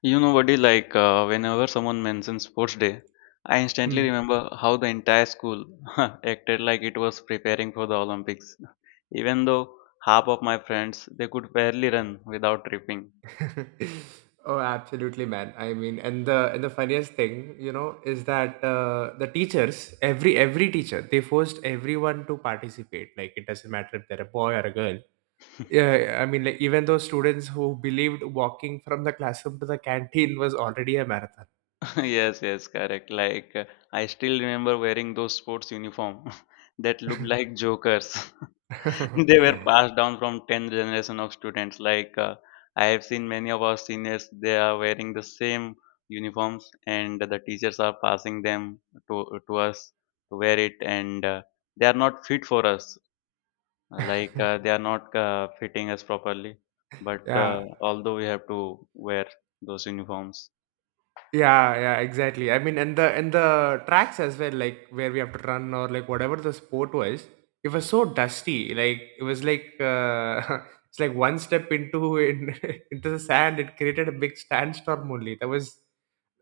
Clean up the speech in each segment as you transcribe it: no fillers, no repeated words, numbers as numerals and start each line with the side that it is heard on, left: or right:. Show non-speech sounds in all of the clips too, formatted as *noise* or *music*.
left: You know, Vadi, whenever someone mentions sports day, I instantly
right: Hmm.
left: remember how the entire school *laughs* acted like it was preparing for the Olympics. Even though half of my friends they could barely run without tripping.
right: *laughs* Oh, absolutely, man. I mean, and the funniest thing, is that the teachers, every teacher, they forced everyone to participate. Like it doesn't matter if they're a boy or a girl. Yeah,
left: *laughs*
right: yeah, I mean, like even those students who believed walking from the classroom to the canteen was already a marathon.
left: Yes, yes, correct. I still remember wearing those sports uniform *laughs* that looked like jokers. *laughs* *laughs* They were passed down from 10th generation of students I have seen many of our seniors they are wearing the same uniforms, and the teachers are passing them to, to us to wear it and they are not fit for us, they are not fitting us properly,
right: *laughs*
left: but
right: yeah,
left: although we have to wear those uniforms.
right: Yeah, yeah, exactly. I mean, and the tracks as well, like where we have to run or like whatever the sport was, it was so dusty. Like it was like *laughs* it's like one step into *laughs* into the sand, it created a big sandstorm only. That was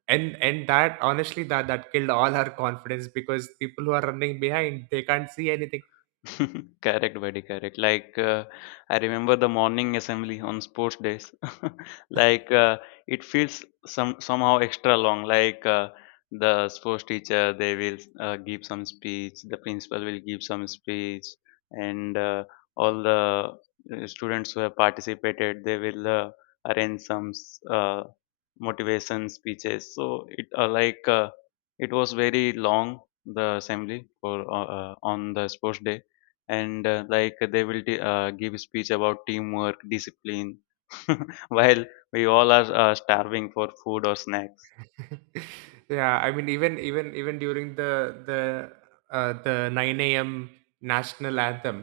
right: and that honestly that killed all our confidence because people who are running behind they can't see anything.
left: *laughs* Correct, buddy, correct. I remember the morning assembly on sports days. *laughs* Like, uh, it feels somehow extra long. The sports teacher, they will give some speech, the principal will give some speech, and all the students who have participated, they will arrange some motivation speeches. So it it was very long the assembly for on the sports day, and like they will give speech about teamwork discipline *laughs* while we all are starving for food or snacks.
right: *laughs* Yeah, I mean, even during the the nine a.m. national anthem,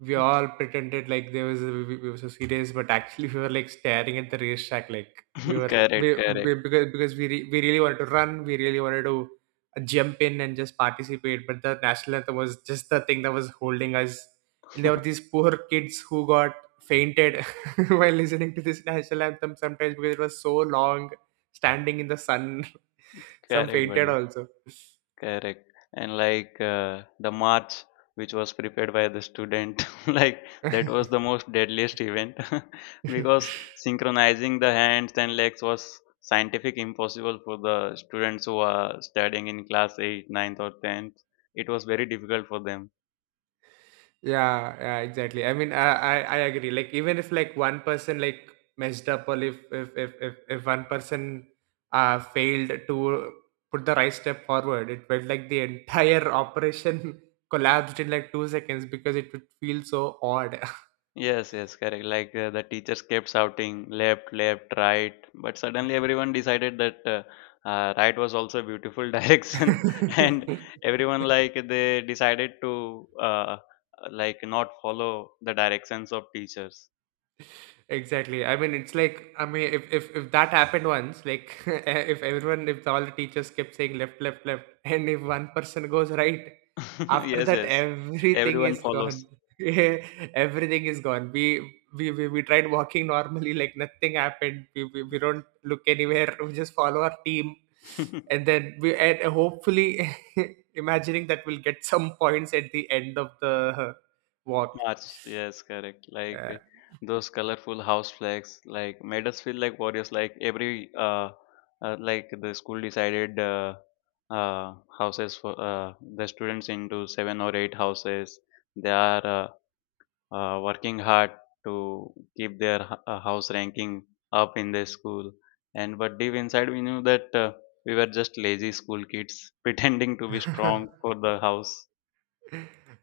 right: we all pretended like there we were so serious, but actually we were like staring at the racetrack, like we
left: *laughs*
right: were
left: Correct,
right: we,
left: correct.
right: we because we really wanted to run, we really wanted to jump in and just participate, but the national anthem was just the thing that was holding us, and there were
left: *laughs*
right: these poor kids who got fainted *laughs* while listening to this national anthem sometimes because it was so long standing in the sun. *laughs* Some
left: Correct,
right: fainted
left: buddy,
right: also.
left: correct. And the march which was prepared by the student *laughs* like that was the
right: *laughs*
left: most deadliest event *laughs* because synchronizing the hands and legs was scientific impossible for the students who are studying in class 8, ninth or 10th. It was very difficult for them.
right: Yeah, yeah, exactly. I mean, I agree. Like even if like one person like messed up or if one person failed to put the right step forward, it felt like the entire operation *laughs* collapsed in like 2 seconds because it would feel so odd.
left: Yes, yes, correct. The teachers kept shouting left, left, right, but suddenly everyone decided that right was also a beautiful *laughs* direction, and
right: *laughs*
left: everyone like they decided to like not follow the directions of teachers.
right: Exactly. I mean, it's like I mean, if that happened once, like *laughs* if everyone, if all the teachers kept saying left, left, left, *laughs* and if one person goes right,
left: *laughs*
right: after
left: Yes,
right: that
left: yes,
right: everything
left: everyone
right: is
left: follows.
right: gone. *laughs* Yeah, everything is gone. We tried walking normally, like nothing happened. We don't look anywhere. We just follow our team, and
left: *laughs*
right: then we and hopefully *laughs* imagining that we'll get some points at the end of the walk.
left: March, yes, correct. Those colorful house flags, like made us feel like warriors. Like like the school decided houses for the students into seven or eight houses. They are working hard to keep their house ranking up in their school. And but deep inside, we knew that we were just lazy school kids *laughs* pretending to be
right: Yeah.
left: strong
right: *laughs*
left: for the house.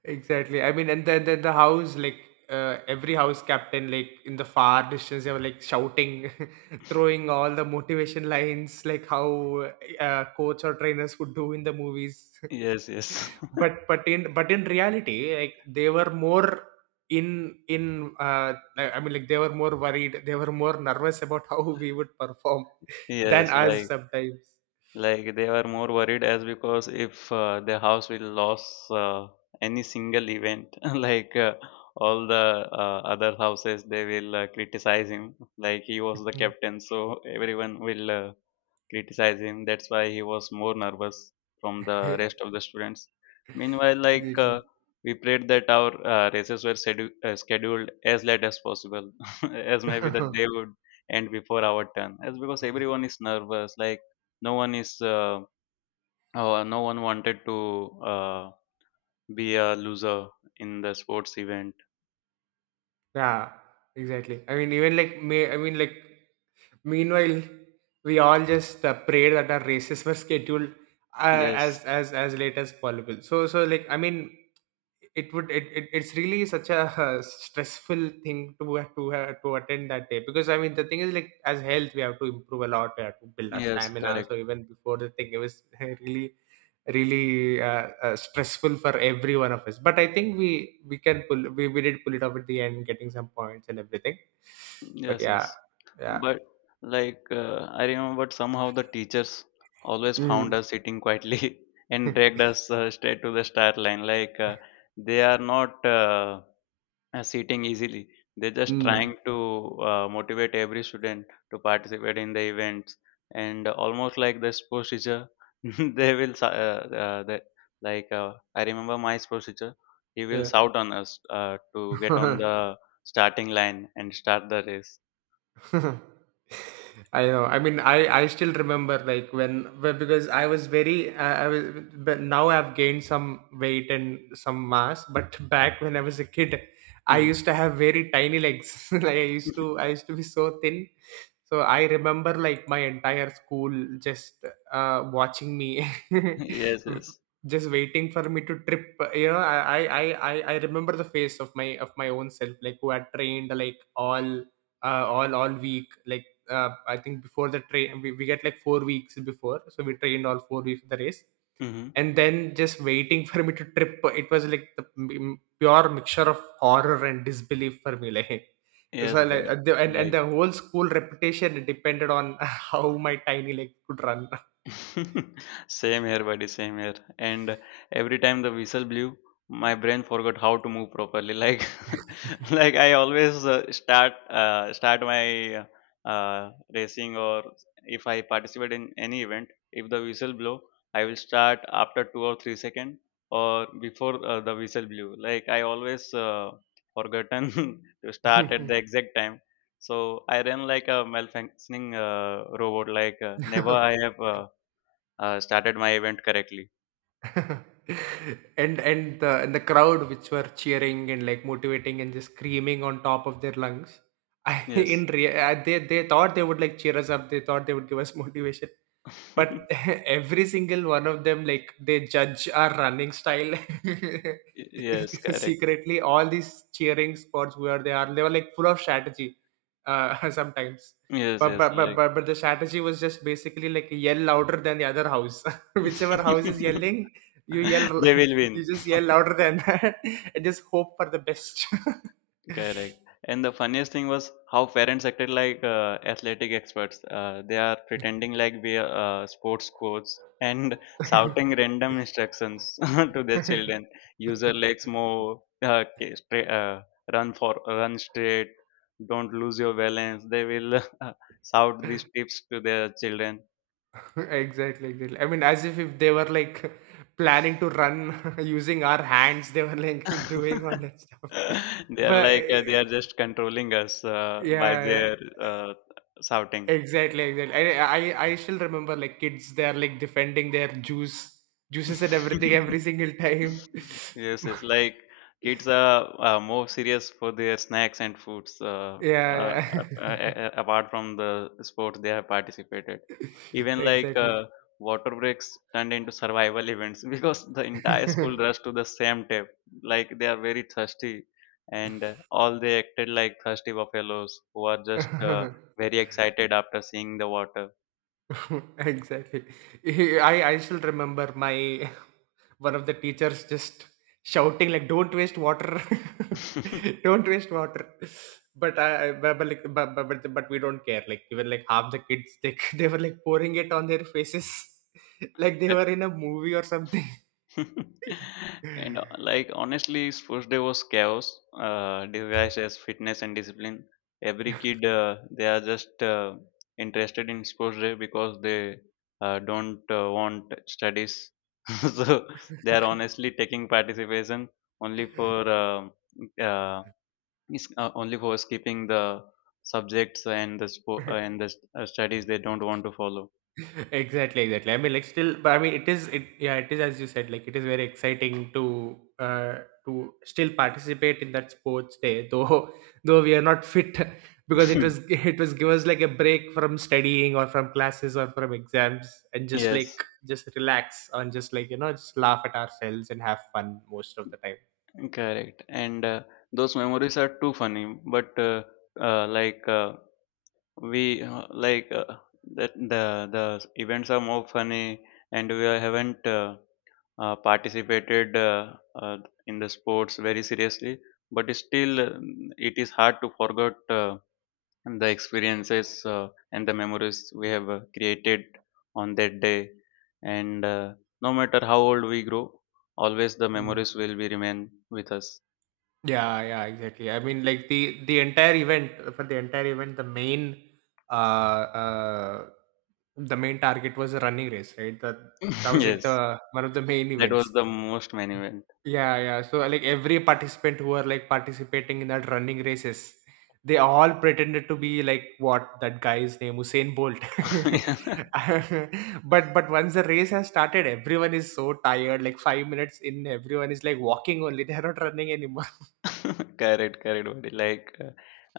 right: Exactly. I mean, and then the house like every house captain like in the far distance they were like shouting, *laughs* throwing all the motivation lines like how coach or trainers would do in the movies. *laughs*
left: Yes, yes,
right: But in reality, like they were more in I mean like they were more worried, they were more nervous about *laughs* how we would perform
left: *laughs*
right: *laughs* than
left: yes.
right: us
left: Like.
right: sometimes.
left: Like they were more worried as because if the house will lose any single event, *laughs* all the other houses, they will criticize him. Like he was the
right: Mm.
left: captain, so everyone will criticize him. That's why he was more nervous from the rest of the students. Meanwhile, we prayed that our races were scheduled as late as possible, *laughs* as maybe the
right: Really. *laughs*
left: day would end before our turn. As because everyone is nervous, like no one is, no one wanted to uh, be a loser in the sports event.
right: Yeah, exactly. I mean, even like me, I mean, like meanwhile, we all just prayed that our races were scheduled *laughs* uh,
left: Yes,
right: as late as possible. So so like I mean, it it's really such a *laughs* stressful thing to have to attend that day because I mean the thing is like as health we have to improve a lot, we have to build our
left: yes,
right: stamina, so
left: correct.
right: even before the thing it was *laughs* really really stressful for every one of us, but I think we did pull it off at the end getting some points and everything, but
left: Yes,
right: yeah
left: yes.
right: yeah
left: But I remember somehow the teachers always found
right: mm.
left: us sitting quietly *laughs* and dragged
right: *laughs*
left: us straight to the start line. They are not sitting easily. They're just trying
right: mm.
left: to motivate every student to participate in the events. And almost like the sports teacher, *laughs* they will sa- they, like I remember my sports teacher. He will shout on us to get on
right: Yeah. *laughs*
left: the starting line and start the race.
right: *laughs* I know. I mean, I still remember like because I was, but now I've gained some weight and some mass, but *laughs* back when I was a kid, I
left: Mhm.
right: used to
left: *laughs*
right: have very tiny legs. *laughs* like I used to be so thin. So I remember like my entire school just watching me, *laughs*
left: Yes, yes.
right: just waiting for me to trip. You know, I remember the face of my own self, like who had trained like all week like I think before the we get like 4 weeks before, so we trained all 4 weeks for the race,
left: Mhm.
right: and then just waiting *laughs* for me to trip. It was like pure mixture of horror and disbelief for me, *laughs* like
left: Yes,
right: so
left: bro.
right: like and
left: Like,
right: the whole school reputation depended on *laughs* how my tiny leg could
left: *laughs* same here, buddy, same here. And every time the whistle blew, my brain forgot how to move properly. Like, *laughs* like I always start my racing, or if I participate in any event, if the whistle blow, I will start after two or three second or before the whistle blew. Like I always forgotten *laughs* to start at the
right: run.
left: exact time. So I ran like a malfunctioning robot. Never I have.
right: *laughs*
left: Started my event correctly.
right: *laughs* And the crowd which were cheering and like motivating and just screaming on top of their lungs. *laughs* I in
left: Yes.
right: rea- I- they thought they would like cheer us up. They thought they would give us *laughs* motivation, but *laughs*
left: *laughs*
right: every single one of them, like they judge our running style.
left: Yes,
right: *laughs*
left: correct.
right: Secretly, all these cheering squads, they were like full of strategy. *laughs* Sometimes,
left: Yes, yes, like
right: but the strategy was just basically like yell louder than the other house. *laughs* Whichever house is
left: *laughs*
right: yelling, you yell,
left: they will
right: *laughs* you
left: win.
right: just yell louder than that, *laughs* and just hope for the best.
left: Correct. And the funniest thing was how parents acted like athletic experts. They are pretending like we are sports coaches and *laughs* shouting random instructions *laughs* to their children. Use your
right: *laughs* *laughs*
left: legs more, run for run straight, don't lose your balance. They will *laughs* shout these tips to their children.
right: *laughs* Exactly, exactly. I mean, as if they were like *laughs* planning to run *laughs* using our hands, they were like *laughs* doing all that
left: *laughs*
right: stuff. *laughs*
left: They are
right: But
left: like
right: eh,
left: they are just controlling us by
right: yeah, yeah.
left: their shouting.
right: Exactly, exactly. I still remember like kids. They are like defending their juice, juices and
left: *laughs*
right: everything every single time.
left: *laughs* Yes,
right: *laughs*
left: yes. Like kids are more serious for their snacks and foods. Uh,
right: yeah,
left: uh, uh,
right: yeah.
left: Apart from the sports they have participated,
right: *laughs*
left: even
right: exactly.
left: water breaks turned into survival events *laughs* because the entire school rushed to the same tap. Like they are very thirsty, and all they acted like thirsty buffaloes who are just
right: *laughs*
left: very excited after seeing the water.
right: *laughs* exactly. *laughs* I still remember my *laughs* one of the teachers just shouting like don't waste water. *laughs*
left: *laughs*
right: Don't waste water, but like but we don't care, like even like half the kids they, *laughs* they were like pouring it on their faces *laughs* like they were in a movie or something.
left: *laughs* And like honestly, his first day was chaos, disguised as fitness and discipline. Every kid, they are just interested in sports day because they don't want studies. *laughs* So they are honestly taking participation only for uh, only for skipping the subjects and the
right: *laughs*
left: studies they don't want to follow.
right: *laughs* Exactly exactly, I mean like still, but I mean it is it yeah it is, as you said, like it is very exciting to still participate in that sports day, though *laughs* though we are not fit, *laughs* because it was, *laughs* it was give us like a break from studying or from classes or from exams and
left: *laughs*
right: just like
left: Yes.
right: just relax and just like, you know, just laugh at ourselves and have fun most of the time.
left: Correct. And those memories are too funny. But like we like That the events are more funny, and we haven't participated in the sports very seriously. But still, it is hard to forget the experiences and the memories we have created on that day. And no matter how old we grow, always the memories will be remain with us.
right: Yeah, yeah, exactly. I mean, like the entire event, for the entire event, uh uh the main target was a running race, right? That
left: *laughs*
right: was like
left: Yes.
right: the one of the main
left: That was
right: events.
left: the most main event.
right: Yeah, yeah. So like every participant who were like participating in that running races, they all pretended to be like what that guy's name, Usain Bolt.
left: *laughs*
right: *laughs* But once the race has started, everyone is so tired. Like 5 minutes in, everyone is like walking only. *laughs* They are not running anymore.
left: Correct, correct, buddy. Like,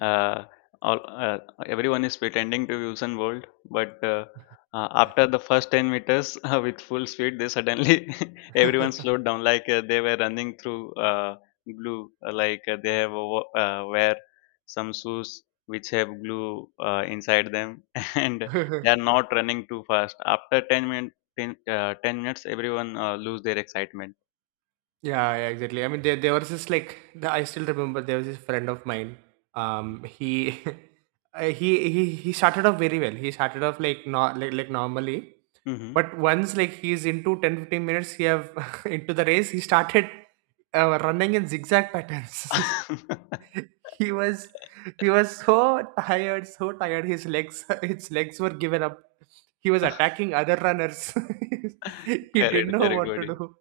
left: uh, all, uh, everyone is pretending to Usain Bolt, but after the first 10 meters *laughs* with full speed, they suddenly *laughs* everyone
right: *laughs*
left: slowed down. They were running through glue. They have wear some shoes which have glue inside them, *laughs* and
right: *laughs* Yeah,
left: they are not running too fast. After 10 minutes, 10 minutes, everyone lose their excitement.
right: yeah, exactly. I mean, there was this like the, I still remember there was this friend of mine. He, *laughs* he started off very well. He started off like not like like normally,
left: Hmm.
right: but once like he's into 10, 15 minutes, he have *laughs* into the race. He started running in zigzag patterns.
left: *laughs*
right: *laughs* he was he was so tired, so tired. His legs, *laughs* his legs were given up. He was attacking other runners. *laughs* He didn't
left: Correct,
right: know
left: correct,
right: what to
left: buddy.
right: do.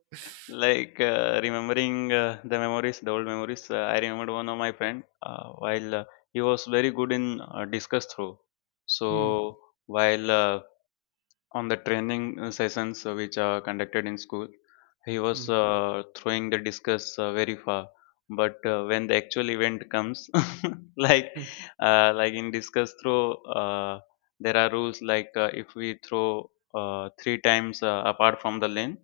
left: Remembering the memories, the old memories. I remembered one of my friend while he was very good in discuss through.
right: Hmm.
left: So while on the training sessions which are conducted in school, he was
right: Hmm.
left: throwing the discus very far, but when the actual event comes *laughs* like
right: Hmm.
left: like in discus throw, uh, there are rules like if we throw three times apart from the lane,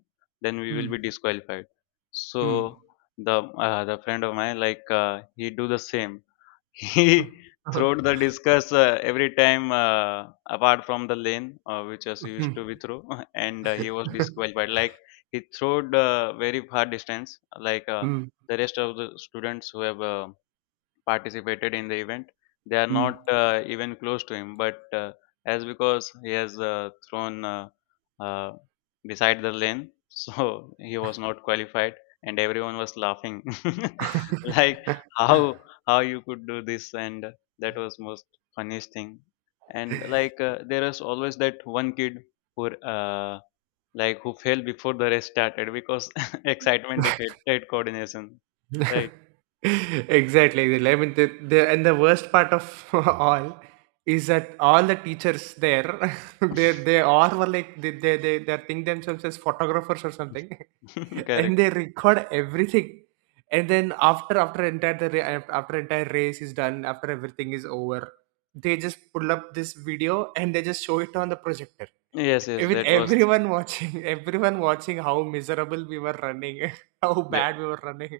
left: then we will be
right: Hmm.
left: disqualified. So
right: Hmm.
left: the the friend of mine he do the same. He
right: *laughs*
left: *laughs*
right: Huh.
left: throwed the
right: Uh-huh.
left: discus every time apart from the lane which was used to
right: Mhm.
left: be through, *laughs* and he was
right: *laughs*
left: disqualified. Like he throwed very far distance,
right: Hmm.
left: the rest of the students who have participated in the event. They are not
right: Hmm.
left: uh, even close to him, but as because he has thrown uh, beside the lane, *laughs* so he was not qualified, and everyone was laughing, *laughs* like how how you could do this, and that was most funniest thing. And there is always that one kid who uh, like who fell before the race started because *laughs* excitement defeated coordination. Right,
right: *laughs* Exactly. I mean, and the worst part of *laughs* all is that all the teachers there, *laughs* they all were like they think themselves as photographers or something,
left: *laughs*
right: *laughs* and
left: correct.
right: they record everything. And then after entire race is done, after everything is over, they just pull up this video and they just show it on the projector,
left: Yes, yes,
right: with everyone watching, *laughs* everyone watching how miserable we were running, *laughs* how
left: that,
right: bad we were running.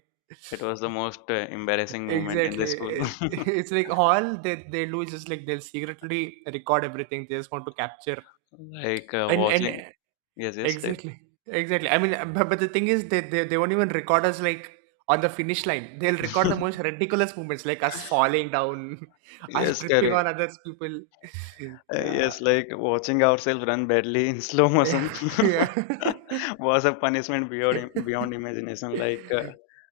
left: that was the most embarrassing moment in the school.
right: Exactly.
left: *laughs*
right: It's like all they do is just like they'll secretly record everything. They just want to capture and
left: Watching, yes, yes, that,
right: exactly, exactly. I mean, but the thing is, they won't even record us like on the finish line. They'll record the most
left: *laughs*
right: ridiculous moments, like us falling down, *laughs* us
left: yes,
right: tripping
left: correct.
right: on others people. *laughs*
left: Yes, like watching ourselves run badly in slow
right: Yeah,
left: motion
right: yeah, *laughs* yeah.
left: *laughs* was a punishment beyond
right: *laughs*
left: imagination.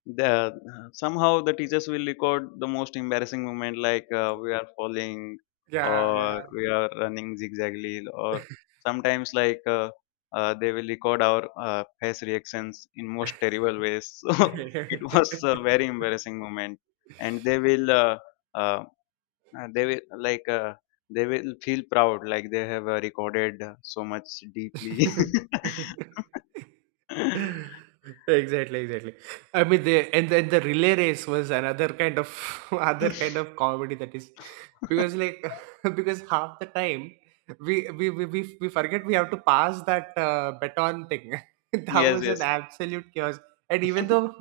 left: The somehow the teachers will record the most embarrassing moment, we are falling
right: Yeah,
left: or we are running zigzagly, or sometimes they will record our face reactions in most terrible ways. *laughs*
right: yeah,
left: So
right: *laughs*
left: it was a very embarrassing moment, and they will. Um, they will like they will feel proud like they have recorded so much deeply.
right: yeah. *laughs* *laughs* Exactly exactly, I mean the, and then the relay race was another kind of *laughs* other kind
left: *laughs*
right: of comedy that is, because like *laughs* because half the time we forget we have to pass that baton thing. *laughs* That
left: Yes,
right: was an
left: yes,
right: absolute chaos, and even though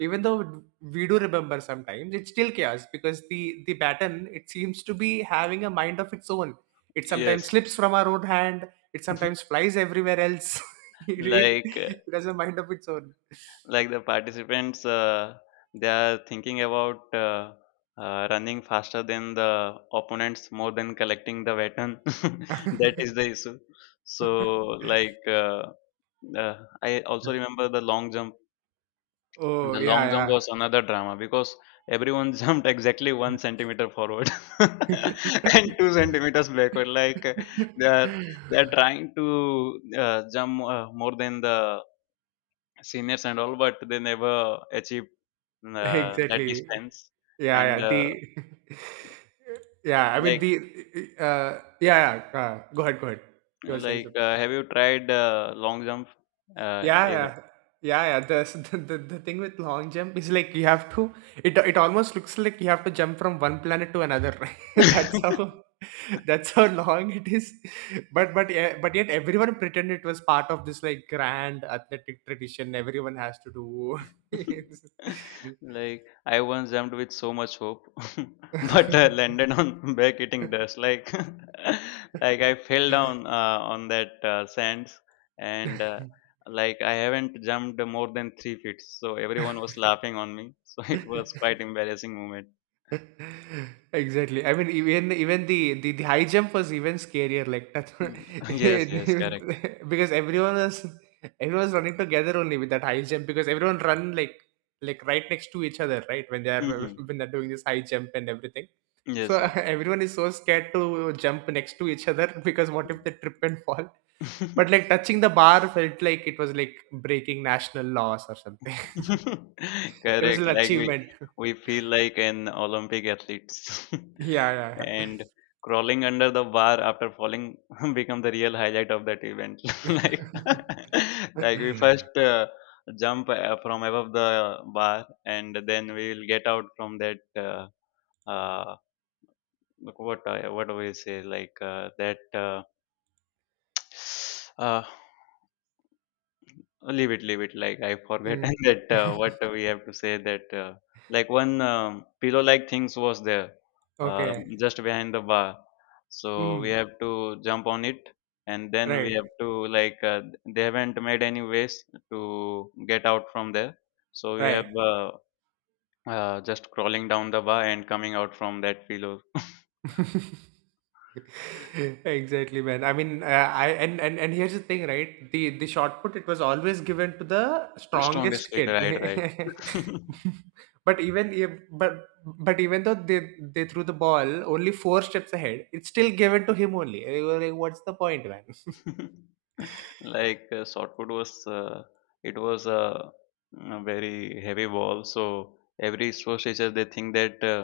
right: we do remember, sometimes it's still chaos because the baton, it seems to be having a mind of its own. It sometimes
left: yes.
right: slips from our own hand, it
left: *laughs*
right: sometimes flies everywhere else. *laughs* it, it
left: like uh,
right: it has a mind of its own.
left: like the participants they are thinking about running faster than the opponents more than collecting the baton. *laughs* That is the issue. So
right: *laughs*
left: like uh, uh, I also remember the long jump. And
right: Oh,
left: the
right: yeah,
left: long jump
right: yeah.
left: was another drama because everyone *laughs* jumped exactly 1 centimeter forward *laughs* and 2 centimeters backward. They are they are trying to jump more than the seniors and all, but they never achieve
right: *laughs*
left: that
right: Exactly.
left: distance.
right: Yeah,
left: And
right: yeah. The *laughs* Yeah, I mean
left: like
right: the yeah, yeah. Go ahead, go ahead. You were saying.
left: like Have you tried long jump? Uh,
right: Yeah, yeah, yeah, yeah. *laughs* The thing with long jump is like you have to. It almost looks like you have to jump from one planet to another. *laughs* that's
left: even? *laughs*
right: how *laughs* That's how long it is. But yeah, but yet everyone pretend it was part of this like grand athletic tradition. Everyone has to do. *laughs*
left: *laughs* Like I once jumped with so much hope, *laughs* but
right: Yes.
left: I
right: *laughs*
left: landed on *laughs* back eating dust. Like, *laughs* like I fell down on that sands, and like I haven't jumped more than 3 feet. So everyone was laughing on me. *laughs* So it was quite embarrassing moment.
right: *laughs* Exactly. I mean, even the high jump was even scarier. Like that.
left: Mm. *laughs* Yes, yes, correct.
right: *laughs* Because everyone was running together only with that high jump because everyone run like right next to each other, right? When they are
left: Hmm.
right: *laughs* when they're doing this high jump and everything, so
left: Yes,
right: *laughs*
left: yes.
right: everyone is so scared to jump next to each other *laughs* because what if they trip and fall? But
left: *laughs*
right: like touching the bar felt like it was like breaking national laws or something.
left: *laughs*
right: *laughs* It was
left: Correct.
right: an
left: Like we
right: achievement. *laughs*
left: we feel like an Olympic athletes,
right: Yeah,
left: *laughs*
right: yeah, yeah.
left: and crawling under the bar after falling *laughs* become the real highlight of that event. *laughs* like
right: *laughs*
left: *laughs* like we first jump from above the bar, and then we will get out from that. Uh, what do we say? Like that. *sighs* Uh, Leave it, leave it. Like I forgot
right: Mm.
left: *laughs* that what
right: *laughs*
left: we have to say that. Like one pillow-like things was there
right: Okay.
left: just behind the bar. So we
right: Mm.
left: have to jump on it, and then we
right: Right.
left: have to like they haven't made any ways to get out from there. So we
right: Right.
left: have just crawling down the bar and coming out from that pillow.
right: *laughs* *laughs* Exactly, man. I mean, I and here's the thing, right? The shot put it was always given to the
left: Strongest
right: strongest
left: kid,
right: kid.
left: right, right.
right: *laughs*
left: *laughs*
right: But even if- but even though they threw the ball only four steps ahead, it's still given to him only. And you were like, what's the point, man?
left: *laughs*
right: *laughs*
left: Like shotput was it was a very heavy ball, so every sports teacher they think that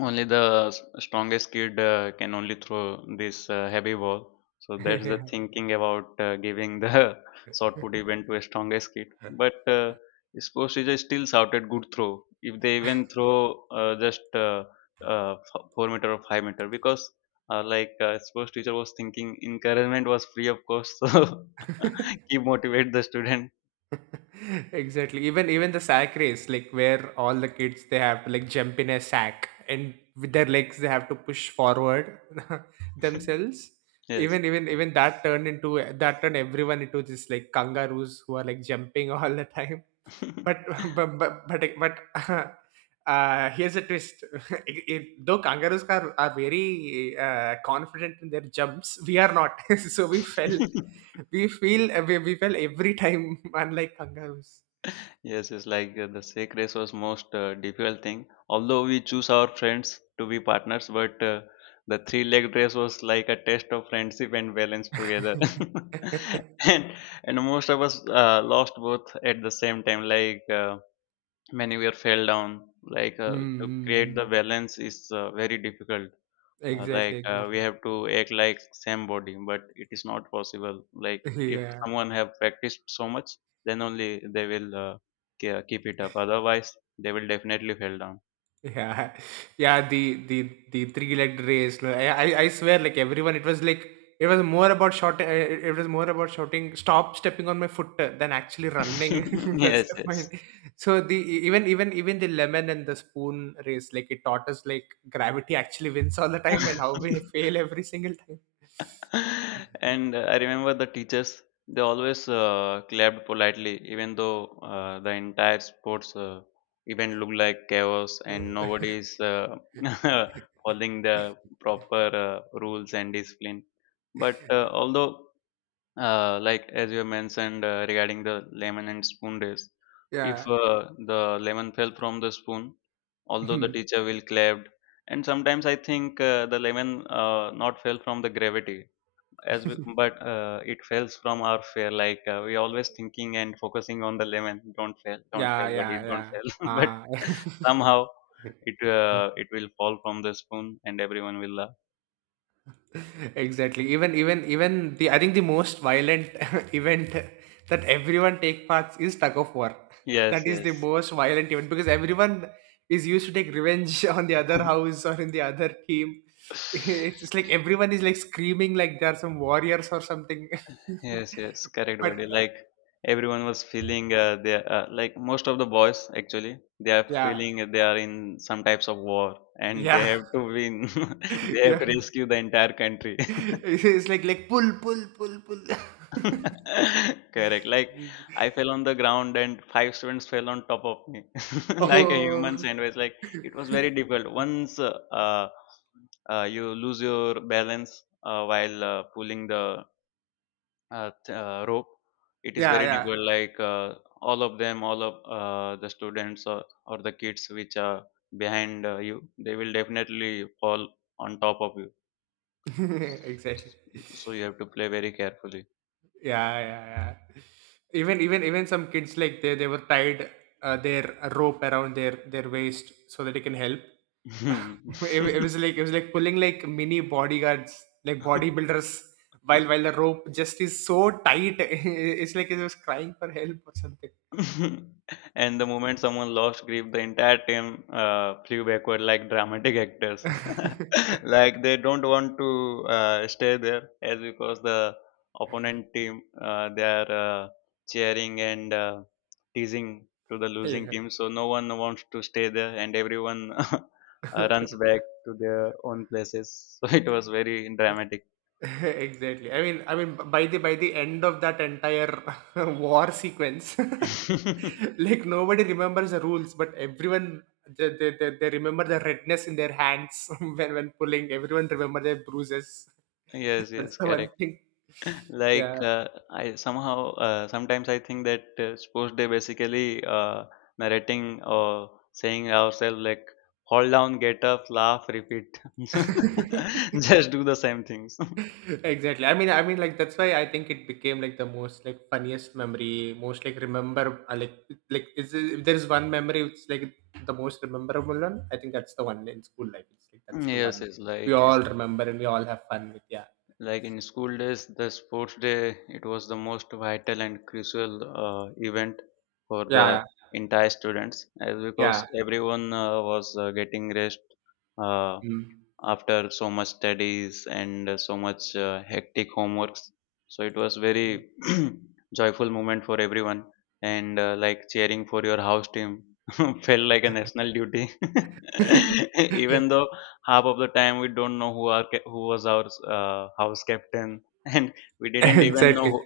left: only the strongest kid can only throw this heavy ball, so that's the
right: Hey.
left: thinking about giving the *laughs* shot put event to a strongest kid, but sports teacher still shouted good throw if they even throw just 4 meter or 5 meter, because like sports teacher was thinking encouragement was free of course, *laughs* so *laughs* keep motivate the student.
right: *laughs* Exactly. Even the sack race, like where all the kids, they have to like jump in a sack, and with their legs they have to push forward *laughs* themselves.
left: Yes.
right: Even that turned everyone into this like kangaroos who are like jumping *laughs* all the time. But *laughs* but *laughs* here's a twist. *laughs* Though kangaroos are very confident in their jumps, we are not. *laughs* So we fell
left: *laughs*
right: we feel we fell every time, *laughs* unlike kangaroos.
left: Yes, it's like the sack race was most difficult thing. Although we choose our friends to be partners, but the three-legged race was like a test of friendship and balance together. *laughs*
right: *laughs*
left: and and most of us lost both at the same time. Like many were fell down. Like to create the
right: Mm,
left: balance is very difficult,
right: exactly,
left: like we
right: exactly.
left: have to act like same body, but it is not possible. Like
right: *laughs*
left: if
right: Yeah,
left: someone have practiced so much, then only they will keep it up, otherwise they will definitely fall down.
right: yeah, yeah. The three-legged race. Like, I swear, like everyone, it was more about shouting. It was more about shouting, "Stop stepping on my foot!" Than actually running.
left: *laughs*
right: *laughs* That's
left: Yes,
right: the
left: yes.
right: point. So the e, even even even the lemon and the spoon race, like it taught us, like gravity actually wins all the time, and
left: *laughs*
right: how we *laughs* fail every single time.
left: And I remember the teachers, they always clapped politely even though the entire sports event looked like chaos and nobody is *laughs* following the proper rules and discipline, but although, like as you mentioned regarding the lemon and spoon days, if
right: Yeah.
left: the lemon fell from the spoon, although the
right: *laughs*
left: teacher will clapped. And sometimes I think the lemon not fell from the gravity, as we, but it falls from our fear. Like we always thinking and focusing on the lemon, don't
right: Yeah,
left: fail, buddy,
right: yeah,
left: don't
right: yeah.
left: fail. *laughs* But
right: Ah. *laughs*
left: somehow it will fall from the spoon, and everyone will laugh.
right: Exactly. Even even even the I think the most violent *laughs* event that everyone take parts is tug of war. That
left: Yes,
right: is the most violent event because everyone is used to take revenge *laughs* on the other house or in the other team. *laughs* It's
left: yes.
right: just like everyone is like screaming like they are some warriors or something.
left: Yes, yes, correct,
right: *laughs* But
left: buddy. Like everyone was feeling they like most of the boys actually, they are
right: yeah,
left: feeling they are in some types of war and they
right: yeah,
left: have to win. *laughs*
right: *laughs*
left: They have
right: yeah.
left: to rescue the entire country.
right: *laughs* It's like pull, pull, pull, pull. *laughs*
left: *laughs* Correct. Like I fell on the ground and five students fell on top of me, *laughs* like a human
right: Oh,
left: sandwich. Like it was very difficult. Once you lose your balance while pulling the rope. It is very
right: yeah,
left: difficult. Like all of them, all of the students or the kids which are behind you, they will definitely fall on top of you.
right: yeah, *laughs* exactly.
left: So you have to play very carefully.
right: Yeah, yeah, yeah. Even some kids, like they were tied their rope around their waist so that it can help. *laughs* It was like pulling like mini bodyguards, like
left: *laughs*
right: bodybuilders, while the rope just is so tight. *laughs* It's like it was crying for help or something.
left: *laughs* And the moment someone lost grip, the entire team flew backward like dramatic actors. *laughs*
right: *laughs*
left: Like they don't want to stay there, as because the opponent team, they are cheering and teasing to the losing
right: Yeah.
left: team, so no one wants to stay there, and everyone *laughs* runs back to their own places. *laughs* So it was very dramatic.
right: *laughs* Exactly. I mean, by the end of that entire *laughs* war sequence,
left: *laughs*
right: *laughs* like nobody remembers the rules, but everyone they remember the redness in their hands *laughs* when pulling. Everyone remember their bruises.
left: Yes,
right: *laughs* That's
left: yes,
right: the one
left: correct.
right: thing.
left: Like
right: Yeah.
left: I somehow, sometimes I think that sports day basically narrating or saying ourselves like, fall down, get up, laugh, repeat. *laughs*
right: *laughs*
left: Just do the same things.
right: *laughs* Exactly. I mean, like that's why I think it became like the most like funniest memory most like remember like, is if there's one memory, it's like the most rememberable one, I think. That's the one in school life. It's like that's the one
left: Yes, it's
right: we
left: like it's
right: all remember, and we all have fun with. Yeah,
left: like in school days, the sports day, it was the most vital and crucial event for the
right: yeah,
left: entire students, as
right: yeah, yeah.
left: because everyone was getting rest. Uh,
right: Mm.
left: After so much studies and so much hectic homeworks. So it was very *clears throat* joyful moment for everyone, and like cheering for your house team *laughs* felt like a national duty. *laughs*
right: *laughs*
left: Even though half of the time we don't know who was our house captain, *laughs* and we didn't even know
right: exactly
left: who.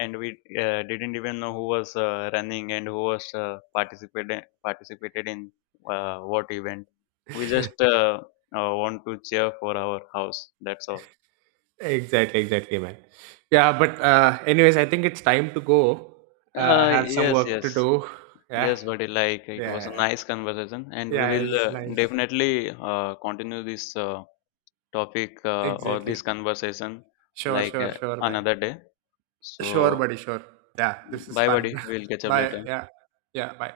left: And we didn't even know who was running and who was participated in what event. We just want to cheer for our house. That's all.
right: exactly, man. Yeah, but anyways, I think it's time to go. I
left: Uh,
right: have some
left: yes,
right: work to
left: yes,
right: do. Yeah,
left: yes, buddy. Like it was a
right: yeah,
left: nice conversation, and we
right: yeah,
left: will
right: it's nice.
left: definitely continue this topic or this
right: Exactly.
left: conversation
right: Sure,
left: like
right: sure, sure, man.
left: another day.
right: Sure,
left: So,
right: buddy, sure. Yeah, this is
left: bye,
right: fun.
left: buddy. We'll
right: *laughs*
left: catch up
right: Bye.
left: later.
right: Yeah. Yeah, bye.